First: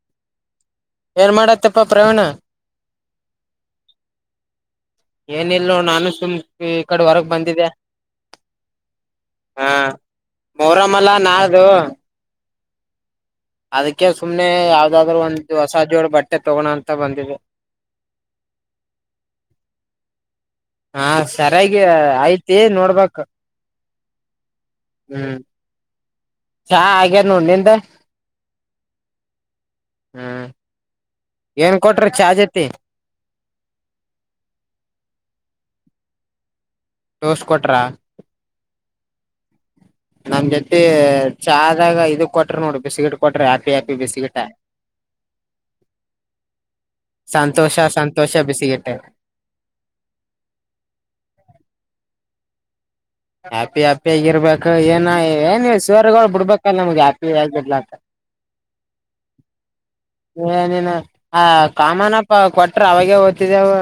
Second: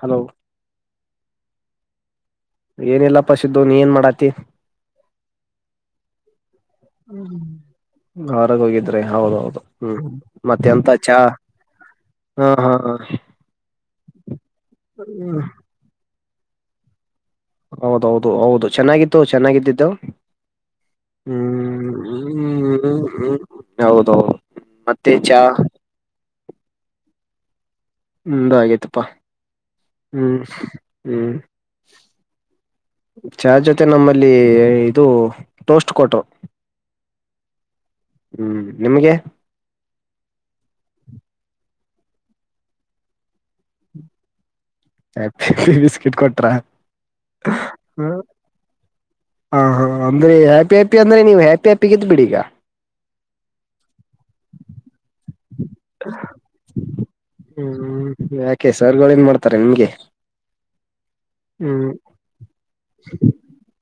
Hello ಏನ್ ಮಾಡ್ಯತ್ತಪ್ಪ ಪ್ರವೀಣ. ಏನಿಲ್ಲಪ್ಪ ಸಿದ್ದು ನೀ ಏನ್ ಮಾಡಾತಿ. ಏನಿಲ್ಲೋಣ ನಾನು ಸುಮ್ ಈ ಕಡ ಹೊರಗ್ ಬಂದಿದ್ಯ. ಹೊರಗ ಹೋಗಿದ್ರೆ ಹೌದೌದು ಹ್ಮ್ ಮತ್ತೆ ಎಂತ ಮೊಹರಂ ಅಲ್ಲ ಚಾ. ನಾಳ್ದು ಹಾ ಹಾ ಹಾ ಅದಕ್ಕೆ ಸುಮ್ನೆ ಯಾವದಾದ್ರು ಒಂದು ಹೊಸ ಜೋಳ ಬಟ್ಟೆ ತೊಗೋಣ ಅಂತ ಬಂದಿದೆ. ಹೌದೌದು ಹೌದು ಚೆನ್ನಾಗಿತ್ತು ಚೆನ್ನಾಗಿದ್ದಿದ್ದವು. ಹಾ ಸರ್ಯಾಗಿ ಆಯ್ತಿ ಹ್ಮ್ ನೋಡ್ಬಕ್. ಹ್ಮ್ ಹೌದೌದು ಮತ್ತೆ ಹ್ಮ್ ಚಾ ಚಾ ಆಗ್ಯದ ನೋಡ್ ನಿಂದ್. ನಂದು ಆಗೈತಪ್ಪಾ ಹ್ಮ್ ಹ್ಮ್. ಏನ್ ಕೊಟ್ರ ಚಾ ಜೊತಿ ಚಾ ಜೊತೆ ನಮ್ಮಲ್ಲಿ ಇದು ಟೋಸ್ಟ್ ಕೊಟ್ಟು. ಟೋಸ್ಟ್ ಕೊಟ್ರ. ನಿಮಗೆ ನಮ್ ಜೊತೆ ಚಾ ದಾಗ ಇದು ಕೊಟ್ರ ನೋಡು ಬಿಸ್ಕಿಟ್ ಕೊಟ್ರ happy happy biscuit. Happy biscuit ಕೊಟ್ರ ಹ. ಸಂತೋಷ ಸಂತೋಷ ಬಿಸಿಗಿಟ ಹ ಹಾ ಅಂದ್ರೆ ಹ್ಯಾಪಿ ಹ್ಯಾಪಿ ಅಂದ್ರೆ ನೀವು ಹ್ಯಾಪಿ ಹ್ಯಾಪಿಗಿದ್ದ ಬಿಡಿ ಈಗ. ಹ್ಯಾಪಿ ಹ್ಯಾಪಿ ಆಗಿರ್ಬೇಕ ಏನ್. ನಾ ಏನ್ ಇವ್ ಸರ್ಗೋಳ ಬುಡ್ಬೇಕಲ್ಲ ನಮಗೆ ಹ್ಯಾಪಿ ಆಗಿ ಇರಲಾಕ್. ಎನ್ ಮಾಡ್ತಾರೆ ನಿಮ್ಗೆ. ಏನಿನ ಆ ಹ್ಮ್ ಕಾಮಾನಪ್ಪ ಕೊಟ್ರ ಅವಾಗೇ ಓತಿದೆವು.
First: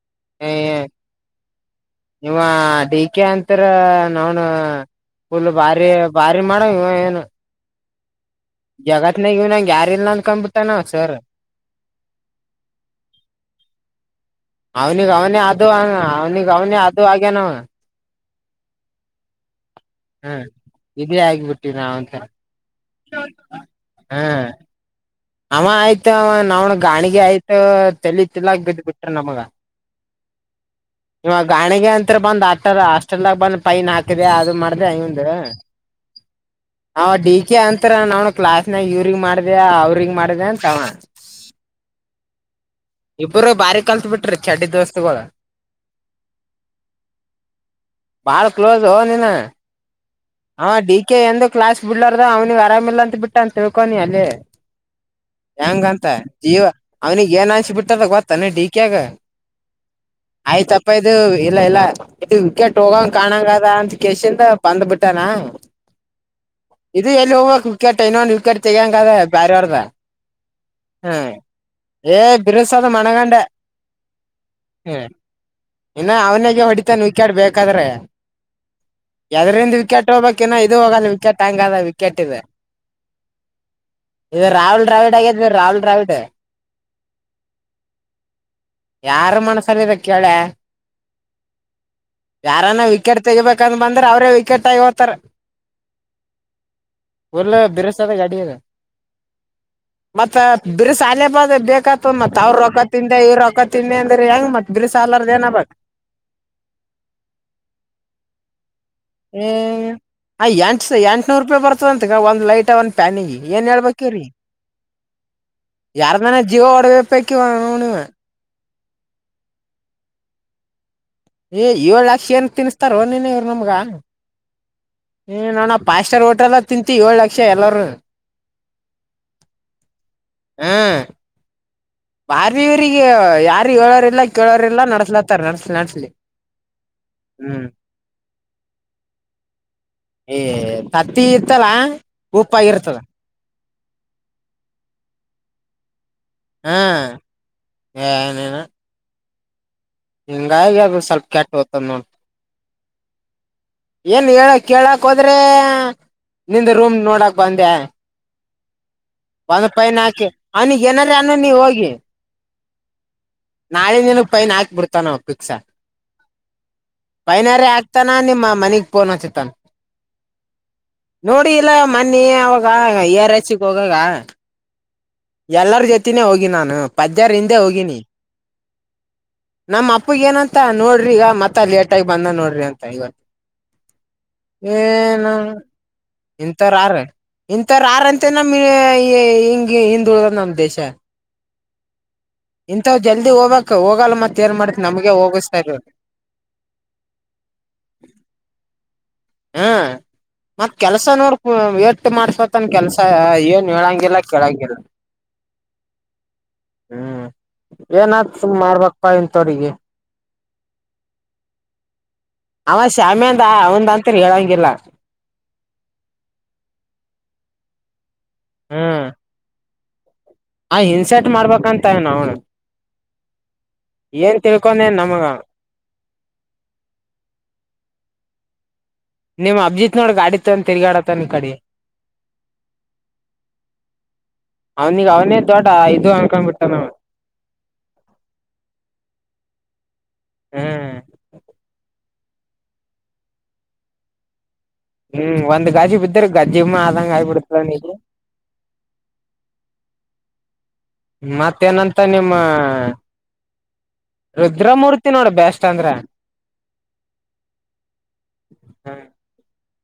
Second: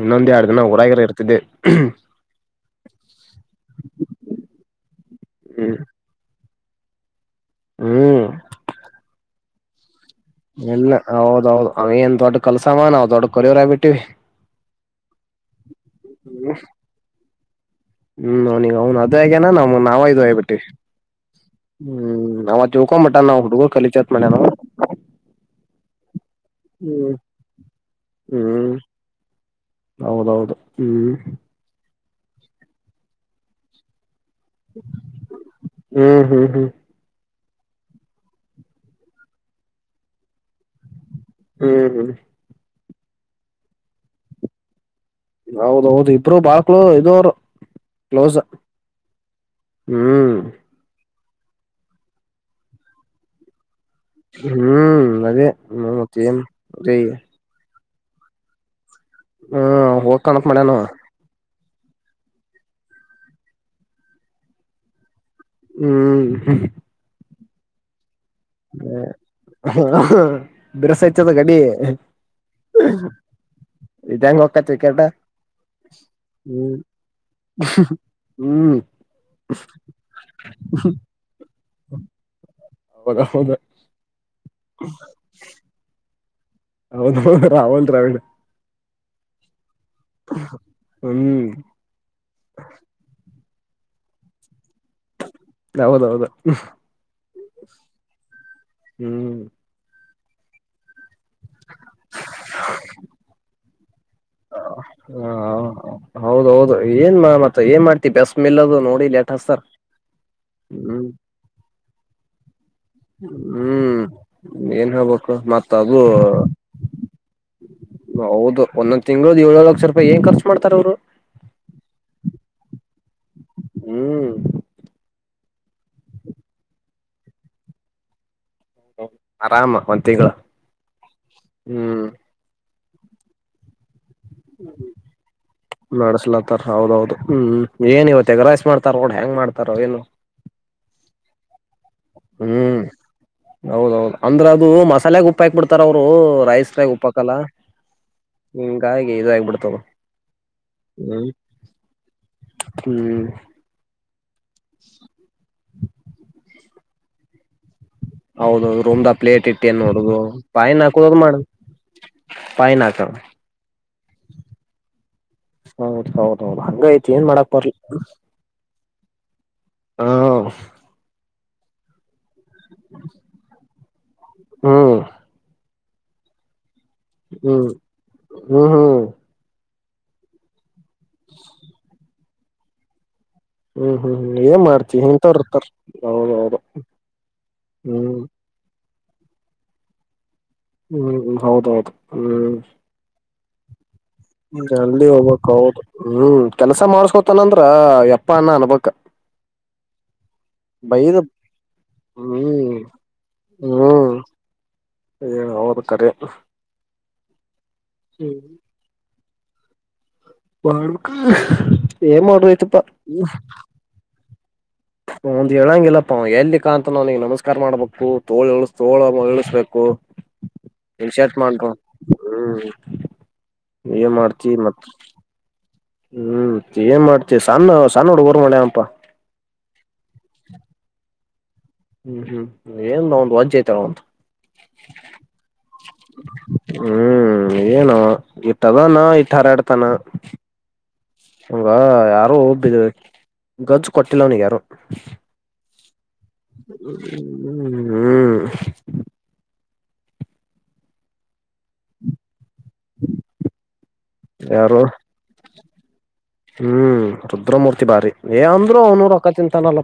ಇನ್ನೊಂದ ಎರಡು ದಿನ ಊರಾಗರೆ ಇರ್ತಿದ್ದೆ. ಇಂವ ಡಿ ಕೆ ಅಂತರ [unintelligible] ಫುಲ್ ಹ್ಮ್ ಭಾರಿ ಭಾರಿ ಮಾಡಂವ ಇಂವ ಎನ. ಹ್ಮ ಜಗತ್ನಾಗ ಇನ್ವಂಗ ಯಾರಿಲ್ ನೋಡ್ ಇಲ್ಲ ಹೌದೌದು ಅಂವ ಏನ್ ದೊಡ್ಡ ಕಲ್ಸವ ನಾವ್ ದೊಡ್ ಕೊರಿವೋರ್ ಆಗ್ಬಿಟ್ಟಿವಿ. ಅವನಿಗ್ ಅವನೆ ಅದು ಅ ಅವ್ನಿಗ ಅವನೆ ಅದು ಆಗ್ಯನ ಅಂವ. ಹ್ಮ್ ಅವ್ನಿಗ ಅವ್ನು ಅದೆ ಆಗ್ಯನ ನಮಗ ನಾವ ಇದು ಹ್ಮ್ ಆಗ್ಬಿಟ್ಟಿವಿ ಇದೇ ಆಗಿಬಿಟ್ಟಿವಿ ನಾವಂತ ಹ್ಮ ನಾ ತಿಳಕೊಂಡ ಬಿಟ್ಟನ್ ನಾವು ಹುಡುಗುರು ಕಲಿಚೆತ್ ಮಾಡ್ಯನ ಅಂವ. ಅಂವ ಆಯ್ತ ಅಂವ ನಾವನ್ ಗಾಣಗ್ಯ ಆಯ್ತ ತೇಲಿ ತೀಲಗತ್ತ್ ಬಿಟ್ಟನ್ ನಮಗ. ಹೌದು ಹ್ಮ್ ಇತ್ರ ಬಂದ ಆಟರ ಹಾಸ್ಟೆಲ್ದಾಗ್ ಬಂದ್ ಫೈನ್ ಹ ಅದು ಮಾಡ್ದ ಇವಂದು ಹ್ಮ್ ಹ್ಮ್ ಹ್ಮ್ ಆ ಡಿ ಕ ಕ್ಯ ಅಂತರ ನಾವ ಕ್ಲಾಸ್ನಾಗ ಇವ್ರಗ್ ಮಾಡಿದೆ ಅವ್ರಗ್ ಮಾಡಿದೆ ಅಂತ ಅವ. ಹ್ಮ್ ಹ್ಮ್. ಇಬ್ಬರು ಬಾರಿ ಕಲ್ತ್ ಬಿಟ್ರಿ ಚಡ್ಡಿ ದೋಸ್ತ್ ಸ್ತಗೋಳ ಹೌದೌದು ಇಬ್ರು ಬಾಳ ಕ್ಲೋ ಇದು ಅವರು ಕ್ಲೋಸ್ ಬಾಳ ಕ್ಲೋಜ ಹ ನೀನ. ಹ್ಮ್ ಹಾ ಡಿ ಕೆ ಎಂದ ಕ್ಲಾಸ್ ಬಿಡ್ಲಾರ್ದ ಅವ್ನಿಗೆ ಆರಾಮಿಲ್ಲ ಅಂತ ಬಿಟ್ಟ ಅಂತ ಹೇಳ ಹಕನಿ ಅಲ್ಲಿ ಹ್ಮ್ ಅದೇ ಹೆಂಗಂತ ಮತ್ತೇನ್ ಜೀವ ಅದೇ ಅವ್ನಿಗೆ ಏನ್ ಅನ್ಸಬಿಟ್ ಬಿಟ್ಟದ ಗೊತ್ತ ಏನ್ ಡಿ ಕ್ಯಾಗ್. ಹ್ಮ್ ಹೋಕಾಣತ್ ಮಾಡ್ಯನು. ಇಲ್ಲ ಇಲ್ಲ ಇ ವಿಕೆಟ್ ಹೋಗಂಗ್ ಕಾಣಾಂಗದಾ ಅಂತ ಕಸಿಂದ ಬಂದ್ ಬಿಟ್ಟಾನ. ಹ್ಮ್. [inaudible] ಕಡೆ ತೆಗನ್ ಕದ ಭಾರಿ ಅವರ್ದ ಹ್ಮ ಬಿರ್ಸೈತದ ಗಡಿ ಏ ಬಿರುಸ ಅದ ಮಣಗಂಡ. ಇದಂಗಗೆ ಒಕ್ಕತ್ರಿ ಕೆೇಟ. ಇನ್ನು ಅವನಾಗ ಹೊಡಿತಾನ ವಿಕ್ಯಾಡ್ ಬೇಕಾದ್ರೆ ಹ್ಮ್ ಎದರಿಂದ ವಿಕ್ಯಾ ಹೋಗಬೇಕ ಇದು ಹೋಗಲ್ಲ ವಿಕೆಟ್. ಹಂಗದ ವಿಕೆಟ್ ಇದು [unintelligible] ಇದು ರಾಹೂಲ್ ಡ್ರಾವಿಡ್ ಆಗಿದ್ ರಾಹೂಲ್ ಡ್ರಾವಿಡ್. ಹೌದೌದು ರಾಹುಲ್ ದ್ರಾವಿಡ್. ಯಾರ ಮನಸಲ್ಲಿದೆ ಕೇಳೆ ಹ್ಮ್ ಯಾರನ್ನ ವಿಕೆಟ್ ತೆಗಿಬೇಕ. ಹಾಕಂದ್ ಬಂದ್ರ ಅವ್ರೇ ವಿಕೆಟ್ ಆಗಿ ಹೊಕ್ಕರ. ಹೌದೌದು ಇಲ್ಲ ಬಿರ್ಸ ಅದ ಗಾಡಿ ಅದು. ಹ್ಮ್ ಮತ್ತತ್ ಆಗ್ಲೇ ಬಾದ ಬೇಕತದ ಮತ್ತತ್ ಅವ್ರ ರೊಕ್ಕ ತಿಿಂದೆ ಇವ್ ರೊಕ್ಕತಿಂದೆ ಅಂದ್ರೆ ಹೆಂಗ ಮತ್ ಬಿರುಸ ಆಲಾರ್ದ ಹ ಏನಬೇಕ ಹೌದ ಹೌದು ಏನ್ ಮತ್ತ ಏನ್ ಮಾಡ್ತಿವಿ ಬಸ್ ಮಿಲ್ಲದು ನೋಡಿ ಹಞ ಲೇಟಸ್ ಸರ್ ಹ ಆಂ ಎಂಟು ಸ ಹ್ಮ್ ಎಂಟುನೂರು ರೂಪಾಯಿ ಬರ್ತದಂತಗ ಒಂದು ಲೈಟ್ ಮತ್ತೆ ಒಂದ್ ಪ್ಯಾನಿಗೆ ಏನ್ ಹೇಳ್ಬೇಕಿರರಿ. ಹ್ಮ್ ಏನ್ ಹೇಳ್ಬೇಕು ಮತ್ತ ಅದು ಜೀವ ಹೊಡಬೇಕಿ ನೀವ ಹೌದು. ಒಂದೊಂದ ತಿಂಗಳದ ಏಳ ಲಕ್ಷ ರೂಪಾಯಿ ಏನ ಖರ್ಚ ಮಾಡ್ತಾರ ಅವರು. ಏ ಏಳ್ ಲಕ್ಷ ಏನ್ ತಿನ್ಸತಾರ ನೀನ್ ಇವರು ನಮಗ. ಹ್ಮ್ ಹ್ಞ ನೋು ಪಫ್ ಸ್ಟಾರ್ ಓಟೆಲ್ಲ ತಿಂತೀು ಏಳು ಲಕ್ಷ ಎಲ್ಲರು. ಆರಾಮ ಒಂದ್ ತಿಂಗಳು ಹ್ಮ ಹ್ಮ್. ಬಾರಿ ಇವ್ರಿಗೆ ಯಾರು ಹೇಳೋರಿಲ್ಲ. ಕೇಳೋರಿಲ್ಲ ನಡ್ಸ್ಲತ್ತಾರ ನಡ್ಸ್ ನಡ್ಸ್ಲಿ ನಡ್ಸ್ಲತ್ತಾರ ಹೌದೌದು ಹ್ಮ್ ಏನ ಇವ ತೆಗರಾಯಸ್ ಮಾಡ್ತಾರ ಕೂಡ ಹೆಂಗ. [unintelligible] ಏ ತತ್ತಿ ಇರ್ತಲ ಉಪ್ಪಾಗಿರ್ತದ. ಹೌದೌದ ಅಂದ್ರೆ ಅದು ಮಸಾಲೆ ಗುಪ್ಪ ಹಾಕ್ ಬಿಡ್ತಾರ ಅವ್ರು. ರೈಸ್ ಹಾ ದಾಗ ಉಪ್ಪಾಕಲ್ಲ ಹ ಹಿಂಗಾಗಿ ಇದಾಗಬಿಡ್ತಾವ. ಹಿಂಗ ಆಗಿ ಅದ ಸ್ವಲ್ಪ ಕೆಟ್ಟ ತದ ನೋಡಿ. ಹ್ಮ್ ಏನ್ ಹೇಳ ಕೇಳಕ್ ಹೋದ್ರ. ನಿಂದ ರೂಮ್ ನೋಡಕ್ ಬಂದೆ. ಹೌದೌದು ರೂಮ್್ದ ಪ್ಲೇಟ್ ಬಂದ ಇಟ್ಟು ಏನ್ ಪೈನ್ ನೋಡುದು ಹಾಕಿ ಅವನಿಗ್ ಬಾಯನ್ ಏನಾರ ಹಾಕುದದು ಮಾಡ. ಅನ್ನು ನೀ ಹೋಗಿ [unintelligible] ನಾಳೆ ಇಂದನು ಪೈನ್ ಹಾಕ್ ಬಿಡ್ತಾನಾವು ಪಿಕ್ಸಾ. ಹೌದ ಹೌದೌದು ಹಂಗ ಐತಿ ಏನ್ ಮಾಡಕ್ ಪೈನರಿ ಬರ್ಲಿ ಆಗ್ತಾನ ನಿಮ್ಮ ಮನಿಗೆ ಪೋನ ಹಚ್ಚತನ್. ಹಾ. ನೋಡಿ ಇಲ್ಲ ಮನ್ನಿ ಅವಾಗ ಈ ಆರ ಈಸಿಗ ಹೋಗಾಗ. ಹ್ಮ್ ಎಲ್ಲರ ಜೊತಿನೇ ಹೋಗಿ ನಾನು ಪದ್ಯರ ಹಿಂದೆ ಹ್ಮ್ ಹ್ಮ್ ಹೋಗಿನಿ. ಹ್ಮ್ ನಮ್ಮ ಅಪ್ಪಗ ಏನಂತ ನೋಡ್ರಿ ಈಗ ಮತ್ತೆ ಲೇಟ ಆಗಿ ಬಂದ ನೋಡ್ರಿ ಅಂತ ಇವತ್ತು. ಹ್ಮ್ ಹ್ಮ್ ಹ್ಮ ಏನ್ ಮಾಡ್ತಿ ಹಿಂತಾರ ಇರ್ತಾರ. ಹೌದೌದು ಇಥರ ಆರ ಇಂಥರ ಆರ ಹ್ಮ್ ಅಂತೆ ನಮ ಹಿಂಗ ಹಿಂದ ಉಳದ ನಮ ಹ್ಮ್ ಹೌದೌತು ಇಂತಥವ್ ಜಲ್ದಿ ಹೋಗ್ಬೇಕಕ್ ಹೋಗಲ್ ಜಲ್ಿ ಹೋಗ್ಕ್ ಹೌದು ಹ್ಮ್ ಕೆಲ್ಸ ಮಾಡ್ಸ್ಕೊತನಂದ್ರ ಎಪ್ಪ ಅಣ್ಣ ಅನ್ಬಕ್ ಹ್ಮ ಮತ್ ಬೈದ ಕೆಲ್ಸನೋರ್ ವೇಟ್ ಮಾಡಸತ್ನ್ ಹ್ಮ್ ಕೆಲ್ಸ ಏನ್ ಹೇಳಂಗಿಲ್ಲ ಕೇಳಂಗಿಲ್ಲ ಏ ಅವದ ಕರೆ ಏನಾದ ಸು್ ಮಾಡ್ಬೇಕಕ್ಪ್ಪ ಇ ತೋರಿಗೆ ಮಾಡಬೇಕ ಏನ್ ಅವ ಮಾಡ್ರಯತಪ್ಪಾ ಶಾಮ್ಯಂದ ಅವಂದಂತ್ರ ಹೇಳಂಗಿಲ್ಲ ಒಂದ್ ಹೇಳಂಗಿಲ್ಲಪ್ಪಾ ಎಲ್ಲಿಿಕಾ ಅಂತ ನಾವ್ನಿಗೆ ನಮಸ್ಕಾರ ಮಾಡ್ಬೇಕು ತೋಳ ಎಳ ಹ್ಮ್ ತೋಳ ಇಳಿಸ್ಬೇಕು ಆ ಹನ್ಸೆಟ್ ಇನ್ಶರ್ಟ್ ಮಾಡ್ಕೊ ಮಾಡ್ಬೇಕಂತ ನ ಅವಣ ಹ್ಮ್ ಏನ್ ಮಾಡ್ತಿ ಮತ್ ತಿಳ್ಕೊೊಂಡೇನ್ ನಮಗ ಹ್ಮ್ ಏನ್ ಮಾಡ್ತಿವಿ ಸಣ್ಣ ಸಣ್ಣ ಹಡು ಊರ್ ಮಾಡ್ಯನಪ್ಪಾ ನ ಕಡೆ ಹ್ಮ್ ಹ್ಮ್ ಏನ್ ಒಂದು್ ವಜ್ೆ ಆಐತಾರ ಒಂದು ಹದು ಹ್ಮ್ -ಏನು ಇತ್ತ ತಗೋನೋ ಈತ ಹಾರಾಡ್ತಾನ ಹ್ಮ್ ಹಂಗ ಯಾರು ಬ ಗಜ್ಜು ಕೊಟ್ಟಿಲ್ಲ ಅವನಿಗೆ ಯಾರು ಹ್ಮ್ ಒಂದ್ ಗಜಿ ಬಿದ್ದ್ರ ಗಜ್ಜಿಮ್ಮ ಆದಂಗ ಆಗಬಿಡ್ತದ ನೀ ಹ್ಮ್ ಮತ್ತೇನಂತ ನಿಮ್ಮ ಯಾರು ರುದ್ರಮೂರ್ತಿ ನೋಡ್ರಿ ಬಸ್ಟ್ ಅಂದ್ರ ಹ್ಮ್ ರುದ್ರಮೂರ್ತಿ ಭಾರಿ ಏ ಅಂದ್ರು ಅವನುೂರು ರೊಕ್ಕ ತಿಂತಾನಲ್ಲ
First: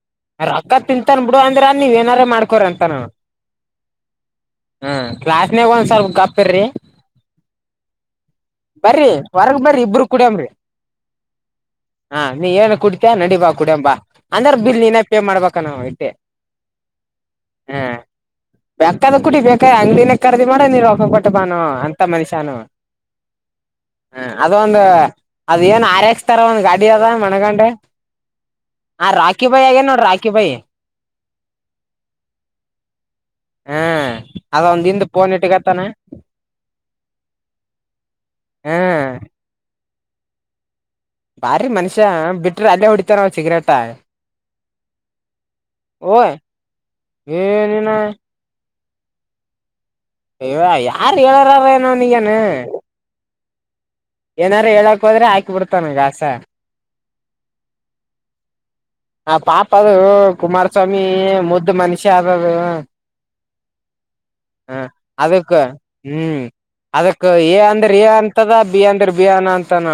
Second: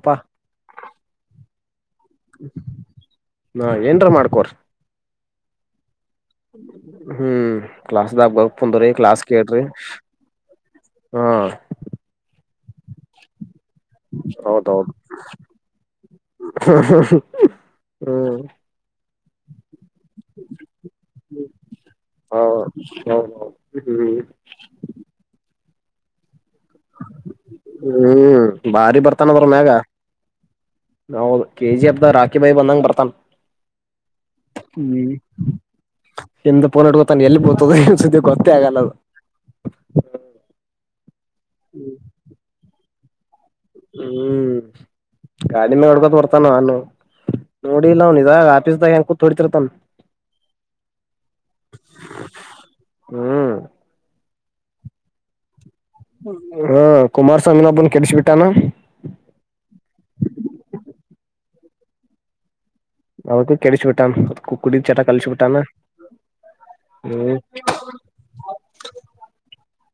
ರೊಕ್ಕ ತಿಂತನ್ ಬಿಡು ಅಂದ್ರ ನೀವ್ ಏನಾರ ಮಾಡ್ಕೋರ ಅಂತಾನ ಂಟ ಮಾಡ್ಕೋ ಕ್ಾಸ್ಾಗ ಒಂದ್ರ್ ಹ್ಮ್ ಕ್ಲಾಸ್್ದಾಗ ಬರ್ ಬಂದ್ರಿ ಬರ್ರಿ ಕ್ಲಾಸ್ ಹೊರಗ್ ಕೇಳ್ರಿ ಬರ್ರಿ ಇಬ್ರು ಕುಡಿಯಮ್ರಿ ಹಾ ಹಾ ನೀ ಏನ್ ಕುಡಿತಿಯ ನಡಿ ಬಾ ಕುಡ್ಯಂಬಾ ಅಂದ್ರ ಬಿಲ್ ಹೌದೌದು ನೀನ ೇ ಮಾಡ್ಬೇಕ ನಾವು ಐಟ್ಟೇ ಹ್ಮ ಬೇಕದ ಕುಟಿ ಬೇಕ ಅಂಗ್ಿನ ಕರದಿ ಮಾಡ್ರ ನೀ ಒಕಬಟ್ಟ ಬಾನು ಅಂತ ಮನ್ಷ್ಯಾನ ಹೌದೌದು ಹ್ಮ್ ಹ್ಮ ಅದ ಒಂದು ಅದ್ ಏನ್ ಆರಕ್ಸ್ತಾರ ಒಂದ್ ಗಾಡಿ ಅದ ಮಣಗಂಡೆ ಹ್ಮ್ ಬಾರಿ ಆ ಬರ್ತಾನದ್ರ ರಾಕಿ ಬಾಯಿ ಮ್ಯಾಗ ಆಗೇನ್ ನೋಡ್ರಿ ರಾಕಿ ಬಾಯಿ ನಾೌದು ಕೆ ಜಿ ಅಬ್ದಾ ರಾಕಿಬಾಯಿ ಬಂದಂಗ ಬರ್ತನ್ ಹ್ಮ ಅದ ಒಂದ ಹಿಂದ ಪೋನ ಇಟ್ಟಗತಾನ ಎಿಂದ ಪೋನಡ್ಕೊತಾನ ಎಲ್ಲಿ ಬೊತದ ಇನ್ ಸತಿ ಗೊತ್ತೇ ಆಗಲ್ಲ ಹಾ ಅದು ಬಾರಿ ಮನುಷ್ಯ ಬಿಟ್ರ ಅಲ್ಲೇ ಹೊಡಿತಾರ ನ ಸಿಗರೇಟ ಗಾಡಿಿ ಮಾಗ ಹೊಡ್ಕೋತ್ ಓ ಬರ್ತಾನ ಅವಾನನು ಏನಿನ ನೋಡಿಲ್ಲ ಅವ್ನ್ ಇದಾಗ ಆಫೀಸ್್ದಾಗ ೋ ತರ ತ ಅ್ಯ ಯಾರ್ ಹೇಳಾರಾರ ನನಗನೆ ಹ್ಮ್ ಏನಾರರು ಹೇಳಾ ಹೋದ್ರ ಹಾಕಿ ಬಿಡ್ತ ಹಾ ಕುಮಾರಸ್ವಾಮಿನೊಬ್ಬನ್ ಕೆಡಸ ಬಿಟ್ಟಾನ ಆ ಪಾಪ ಅದು ಕುಮಾರಸ್ವಾಮಿ ಮುದ್ದ ಮನುಷ್ಯ ಆದದು ಅವಕ ಕೆಡಚು ಬಿಟ್ಟಾನ ಕುಡ ಚಟಾ ಕಳಿಸಿು ಬಿಟ್ಟಾನ ಅದಕ್ಕ ಎಏ ಅಂದ್ರೆ ಎ ಅಂತದ ಬಿ ಅಂದ್ರೆ ಬಿ ಅನಾ ಅಂತಾನ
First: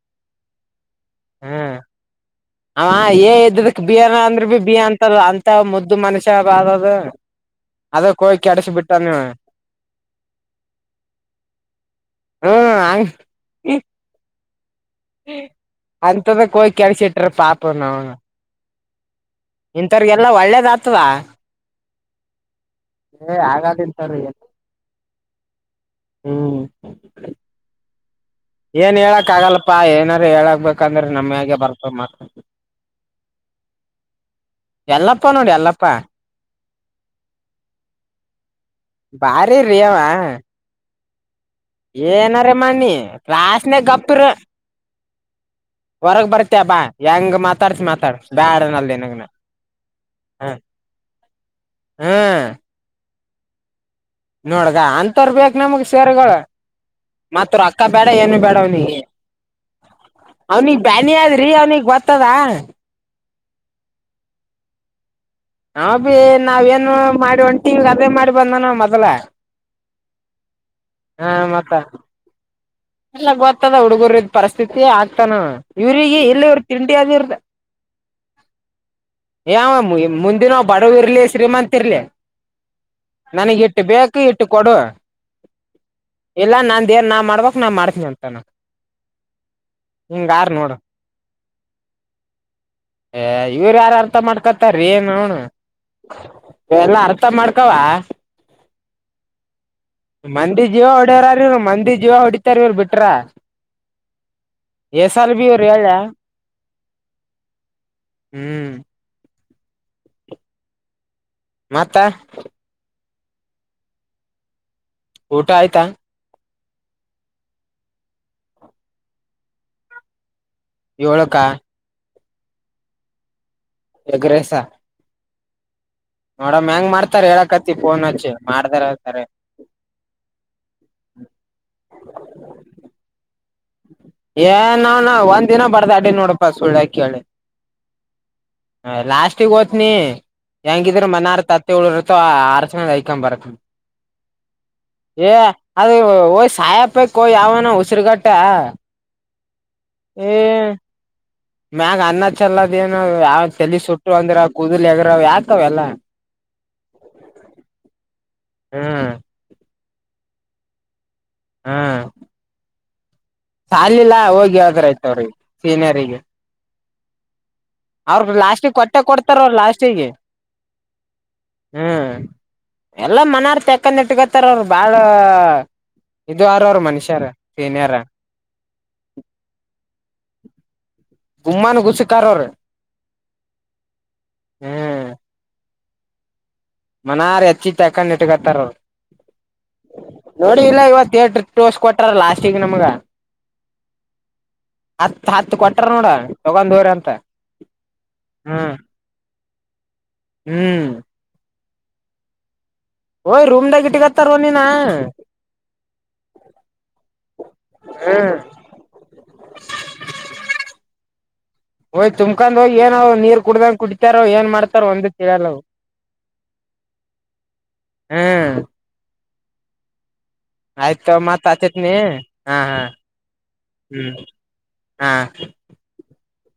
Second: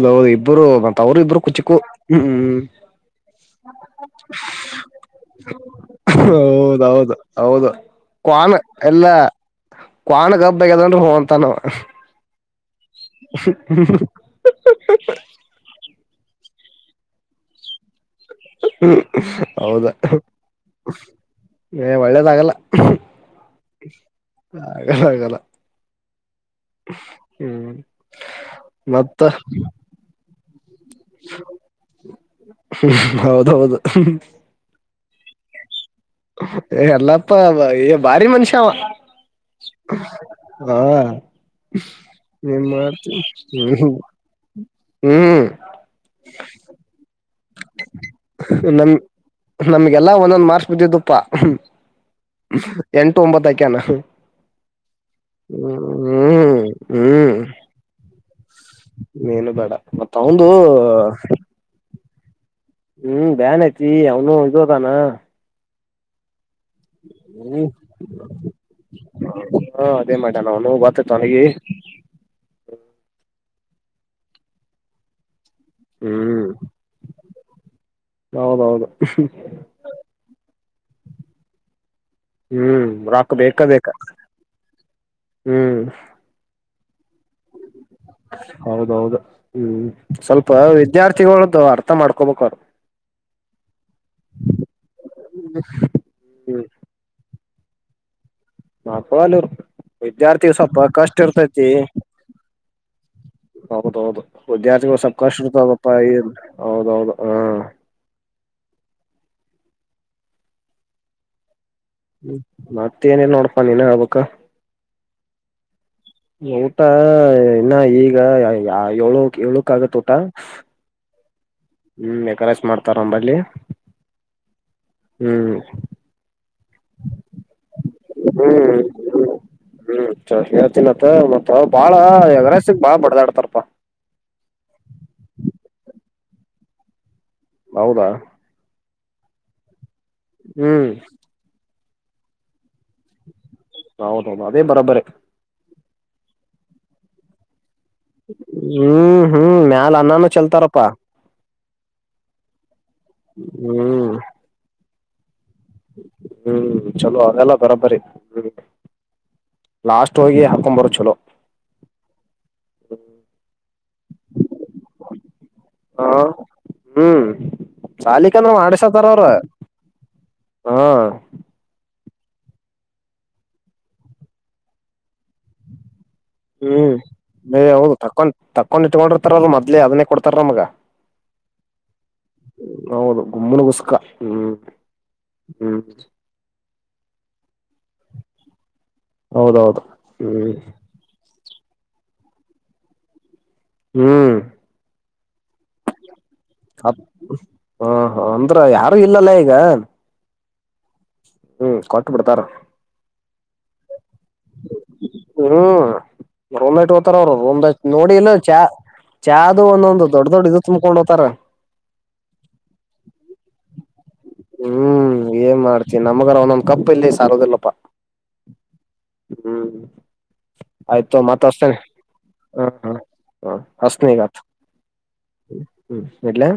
ಹೌದು ಇಬ್ಬರು ಅವರು ಇಬ್ರು ಹ್ಮ್ ಕುಚಕ್ಕೂ ಹ್ಮ್ ಅವ ಎ ಇದ್ದದಕ್ ಬಿ ಅನ ಅಂದ್ರ ಬಿ ಬಿ ಅಂತದ ಅಂತ ಮುದ್ದು ಮನುಷ್ಯ ಅದದು ಹೌದೌದು ಹೌದು ಅದಕ್ ಹೋಗಿ ಕ್ನ್ ಕೆಡಸ ಬಿಟ್ಟಾನ ಎಲ್ಲಾ ಇವ ಕ್ವನ್ ಕಬ್ಗದನ್ ಹಂತ ನಾವ ಹ್ಮ್ ಅಂತದ ಕಯಿ ಕೆಳಸಟ್ರ ಪಾಪ ನ ಅವ [unintelligible] ಹೌದಾ ಒಳ್ಳೇದ ಆತದ ಒಳ್ಳೇದಾಗಲ್ಲ. ಏ ಹಾಗಾದಿಲ್ಲ ತರಿ. ಆಗಲ್ಲ ಆಗಲ್ಲ. ಹ್ಮ್. ಹ್ಮ್ ಏನ್ ಮತ್ತ ಹೇಳಕ ಆಗಲ್ಲಪ್ಪ ಏನಾದಾರು ಹೇಳಬೇಕು ಅಂದ್ರ ನಮ್ಮ್ಯಾಗೆ ಬರ್ತ ಮತ. ಹ್ಮ ಹೌದೌದು. ಯಲ್ಲಪ್ಪ ನೋಡಿ ಯಲ್ಲಪ್ಪ. ಯಲ್ಲಪ್ಪ ಬಾರಿ ಮನುಷ್ಯಾವ ಬಾರಿ ರೀ ಅವ ಹ್ಮ್ಮ್. ಏನಾರ ನೀನ್ ಮಾಡಿ ಮಾಡ್ತೀ ಕ್ಲಾಸ್ನಾಗ -ಹ್ಮ -ಹ್ಮ್ ಹೊರಗ ಬರತ್ಯ ಬಾ ಹೆಂಗ. ನಮ ನಮ್ಗೆಲ್ಲಾ ಒಂದೊಂದ ಹ ಮಾರ್ಸ್ ಬಿಡಿದ್ವು ಪಾ. ಎಂಟು ಒಂಬತ್ತ ಆಕ್ಯಾನ. ನೋಡ ಗಾ ಅಂತವರ ಬೇಕ ನಮಗ ಸರಗಳು. ಹ್ಮ್ ಮತ್ತ ರೊಕ್ಕ ಬೇಡ ಏನು ಬೇಡ ಅವ್ನಿಗೆ. ನೀನು ಬೇಡ ಮತ್ತ ಅವಂದು ಅವ್ನಿಗೆ ಬ್ಯಾನಿ ಆದ್ರಿ ಅವ್ನಿಗೆ ಗೋತ್ತದ. ಹ್ಮ್ ಬ್ಯಾನಿ ಐತಿ ಅವನು ಇದು ಅದಾನ. ನಾವ ಬಿ ನಾವ ಏನು ಮಾಡಿ ಹ್ಮ ಹೊಂಟಿವಿ ಅದೇ ಮಾಡಿ ಬಂದಾನ ಮೊದ್ಲ. ಹ್ಮ್ ಅದೇ ಮಾಡೇನ ಅವನು ಗೊತ್ತಾದ ಅವನಿಗೆ. ಎಲ್ಲ ಗೊತ್ತದ ಹುಡುಗುರಿದ ಪರಿಸ್ಥಿತಿ ಆಗ್ತಾನ ಅವ. ಇವ್ರಿಗೆ ಇಲ್ಲ ಹ್ಮ್ ಇವರಿಗೆ ತಿಂಡಿ ಆದ ಇವರದ. ಹೌದೌದು ಏ ಅವ ಮುಂದಿನ ಬಡವ ಇರ್ಲಿ ಶ್ರೀಮಂತ ಇರ್ಲಿ. ಹ್ಮ್ ರೊಕ್ಕ ನನಗೆ ಬೇಕ ಇಟ್ಟು ಬೇಕ ಬೇಕು ಇಟ್ಟು ಕೊಡು ಹ್ಮ್ ಇಲ್ಲ ನನ್. ಹೌದೌದು ಹ್ಮ್ ಸ್ವಲ್ಪ ಹಿಂಗಾರ್ ನೋಡ ವಿದ್ಯಾರ್ಥಿಗಳುದು ಅರ್ಥ ಮಾಡ್ಕೋಬೇಕು. ಕೊಡ. ಏ ಇವ್ರ ಯಾರು ಅರ್ಥ ಮಾಡ್ಕೊತಾರಿ ಏ ನೌನ ಎಲ್ಲ ಅರ್ಥ ಮಾಡ್ಕ. ಹೋಕವಾ. ಮಕ್ಕಳು ಅಲ್ಲ ಇವರು. ಮಂದಿ ಜೀವ ಹೊಡ್ಯಾರ ಅವರು ಮಂದಿ ಜೀವ ಹೊಡಿತಾರ ಇವರು ಬಿಟ್ರ. ಹೌದ ಹೌದು ವಿದ್ಯಾರ್ಥಿಗಳು ಸ್ವಲ್ಪ ಎಸಲ್ ಕಷ್ಟ ಬಿ ಇವ್ರು ಹೇಳ ಇರ್ತದಪ್ಪ ಹೌದೌದು ಹ್ಮ್ಮ. ಹ್ಮ್. ಮತ್ತ ಹ್ಮ್ ಮತ್ತ ಏನಿಲ್ಲ ನೋಡ್ಪಾ ನೀನ ಹೇಳಬೇಕು. ಊಟ ಆಯ್ತಾ. ಊಟ ಇನ್ನ ಈಗ ಏಳು ಏಳುಕ ಆಗತ ಊಟ. ಏಳ ಕ. ಕಲಸ ಮಾಡತಾರ ನಂಬಲಿ. Egg rice. ಹ್ಮ್. ನೋಡಮ್ಮ ಹೆಂಗ್ ಮಾಡ್ತಾರ ಹೇಳಕತಿ ಫೋನ್ ಹಚ್ಚಿ ಮಾಡ್ದಾರ ಹೇಳತಾರೆ. ಹ್ಮ್ ಚ ಹೇಳ್ತಿನತ ಮತ್ ಬಾಳ ಎಗ್ ರೈಸ್ ಗೆ ಬಾಳ್ ಬಡದಾಡತರಪ್ಪ. ಏ ನೌನ ಒಂದ ದಿನ ಬಡದಾಡಿನಿ ನೋಡಪಾ ಸುಳ್ಳ ಯಾಕ ಕೇಳಿ. ಹೌದಾ. ಏ ಲಾಸ್ಟಗ್ ಹೋಗ್ತೀನಿ ಹ್ಮ್ ಹೆಂಗಿದ್ರ ಮನಾರ್ ತತಿ ಉಳಿದು ಇರ್ತ ಹರಸಿಕೊಂಡು. ಇನ್ನೊಂದು ಆಯ್ಕೊಂಡು ಬರ್ತನ ಹೌದೌದು ಅದೇ ಬರೋಬರಿ ಏ. ಅದು ಇವು ಹೋಗಿ ಸಾಯಪಕಿ ಯಾವನ ಉಸಿರುಗಟ್ಟ. ಹ್ಮ್ ಹ್ಮ್ ಮ್ಯಾಲ ಅನ್ನಾನ ಏ ಚಲ್ತಾರಪ್ಪಾ. ಮ್ಯಾಗ ಅನ್ನ ಚಲದ ಏನು ಯಾವ ತೇಲಿ ಹ್ಮ್ ಸುಟ್ಟುವ ಅಂದ್ರ ಕೂದಲ್ ಎಗರಾವ್ ಯಾಕ ಅವೆಲ್ಲ. ಹ್ಮ್ ಚಲೋ ಅವೆಲ್ಲ ಬರಾಬರಿ ಹ್ಮ್. ಹ್ಮ್ ಲಾಸ್ಟ್ ಹೋಗಿ ಹಾಕೊಂಡು ಬರೋದು ಚಲೋ. ಹ್ಮ್ಮ್. [unintelligible] ಸಾಲಿಲ್ಲಾ ಹೋಗಿ ಹೆಳ್ದ್ರೆ ಆಯ್ತವ್ರಿಗೆ ಹ ಸೀನಿಯರಿಗೆ ಹ್ಮ್ ಅವರು ಸಾಲಿಕಂದ್ರ ಲಾಸ್ಟಿಗೆ ಕೊಟ್ಟೆ ಮಾಡಸತಾರ ಅವ್ರ ಕೊಡ್ತಾರ ಅವ ಲಾಸ್ಟಿಗೆ ಹ ಹ್ಮ್ ಎಲ್ಲ ಮನೆರ್ ತೆಕೊಂದ್ ಇಟ್ಕೊತ್ತಾರ ಅವರು ಬಾಳ ಇದು ಆರ ಅವರು ಹ್ಮ್ ಮನುಷ್ಯರ ಮ ಹೌದು ಸೀನಿಯರ್ ತಕೊಂಡ್ ತಕೊಂಡ್ ಇಟ್ಕೊಂಡಿರ್ತಾರಲ್ಲ ಮೊದ್ಲೇ ಅದನ್ನೇ ಕೊಡತ್ ತ್ತರ ನಮಗ ಗುಮ್ಮಾನ ಗುಸಕಾರ ಅವರು ಹೌದು ಗುಮ್ಮನಗುಸ್ಕ ಹ್ಮ್ ಹ್ಮ್ ಮನಾರ್ ಹೆಚ್ಚಿ ತಕೊಂಡ್ ಇಟ್ಕತ್ತಾರ ಹೌದೌದು ಹ್ಮ್ ನೋಡಿ ಇಲ್ಲ ಇವಾಗ ಎಟ್ರಿ ತೋರ್ಸ ಕೊಟಾರ ಲಾಸ್ಟಿಗೆ ನಮ್ಗ ಹ್ಮ್ ಹತ್ ಹತ್ ಕೊಟಾರ ನೋಡ್ ಹತ್ ಅಂದ್ರ ಹ್ಮ್ ಯಾರು ಇಲ್ಲಲ್ಲ ಈಗ ಹ್ಮ್ ಹ್ಮ್ ಕೊಟ್ಟ್ ಬಿಡ್ತಾರ ಓಯ್ ರೂಂದಾಗ ಇಟ್ಕಕೊಂತಾರೋ ನಿನ್ನ ಹ್ಮ್ ರೂಮ್ ಇಟ್ ಹೋತಾರ ಅವರು ರೂಮ್ ನೋಡಿ ಇಲ್ಲ ಚಾ ಚಾದು ಒಂದೊಂದು ದೊಡ್ಡ ದೊಡ್ಡ ಇದು ತುಂಬಕೊಂಡು ಹೋಗ್ತಾರ ಹೊಯ್ ತುಂಬಕೊಂಡ್ ಹೋಗಿ ಏನ ನೀರ್ ಕುಡ್ದಂಗ ಕುಡಿತಾರ ಏನ್ ಮಾಡ್ತಾರ ಒಂದು ತಿಳಿಯಲ್ಲ ನಮ್ಗ ಒಂದೊಂದು ಕಪ್ಪ ಇಲ್ಲಿ ಸಾರುದಿಲ್ಲಪ್ಪಾ ಹ್ಮ್ ಹ್ಮ್ ಆಯ್ತ ಆಯ್ತು ಮತ್ ಹಚ್ಚೇತೀನಿ ಹಚ್ಚತ್ನಿ ಹಾ ಹ ಹಾ ಹ ಹಚ್ಚೇತೀನಿ ಹ್ಮ್ ಈಗ ಹಾ ಇಡ್ಲಾ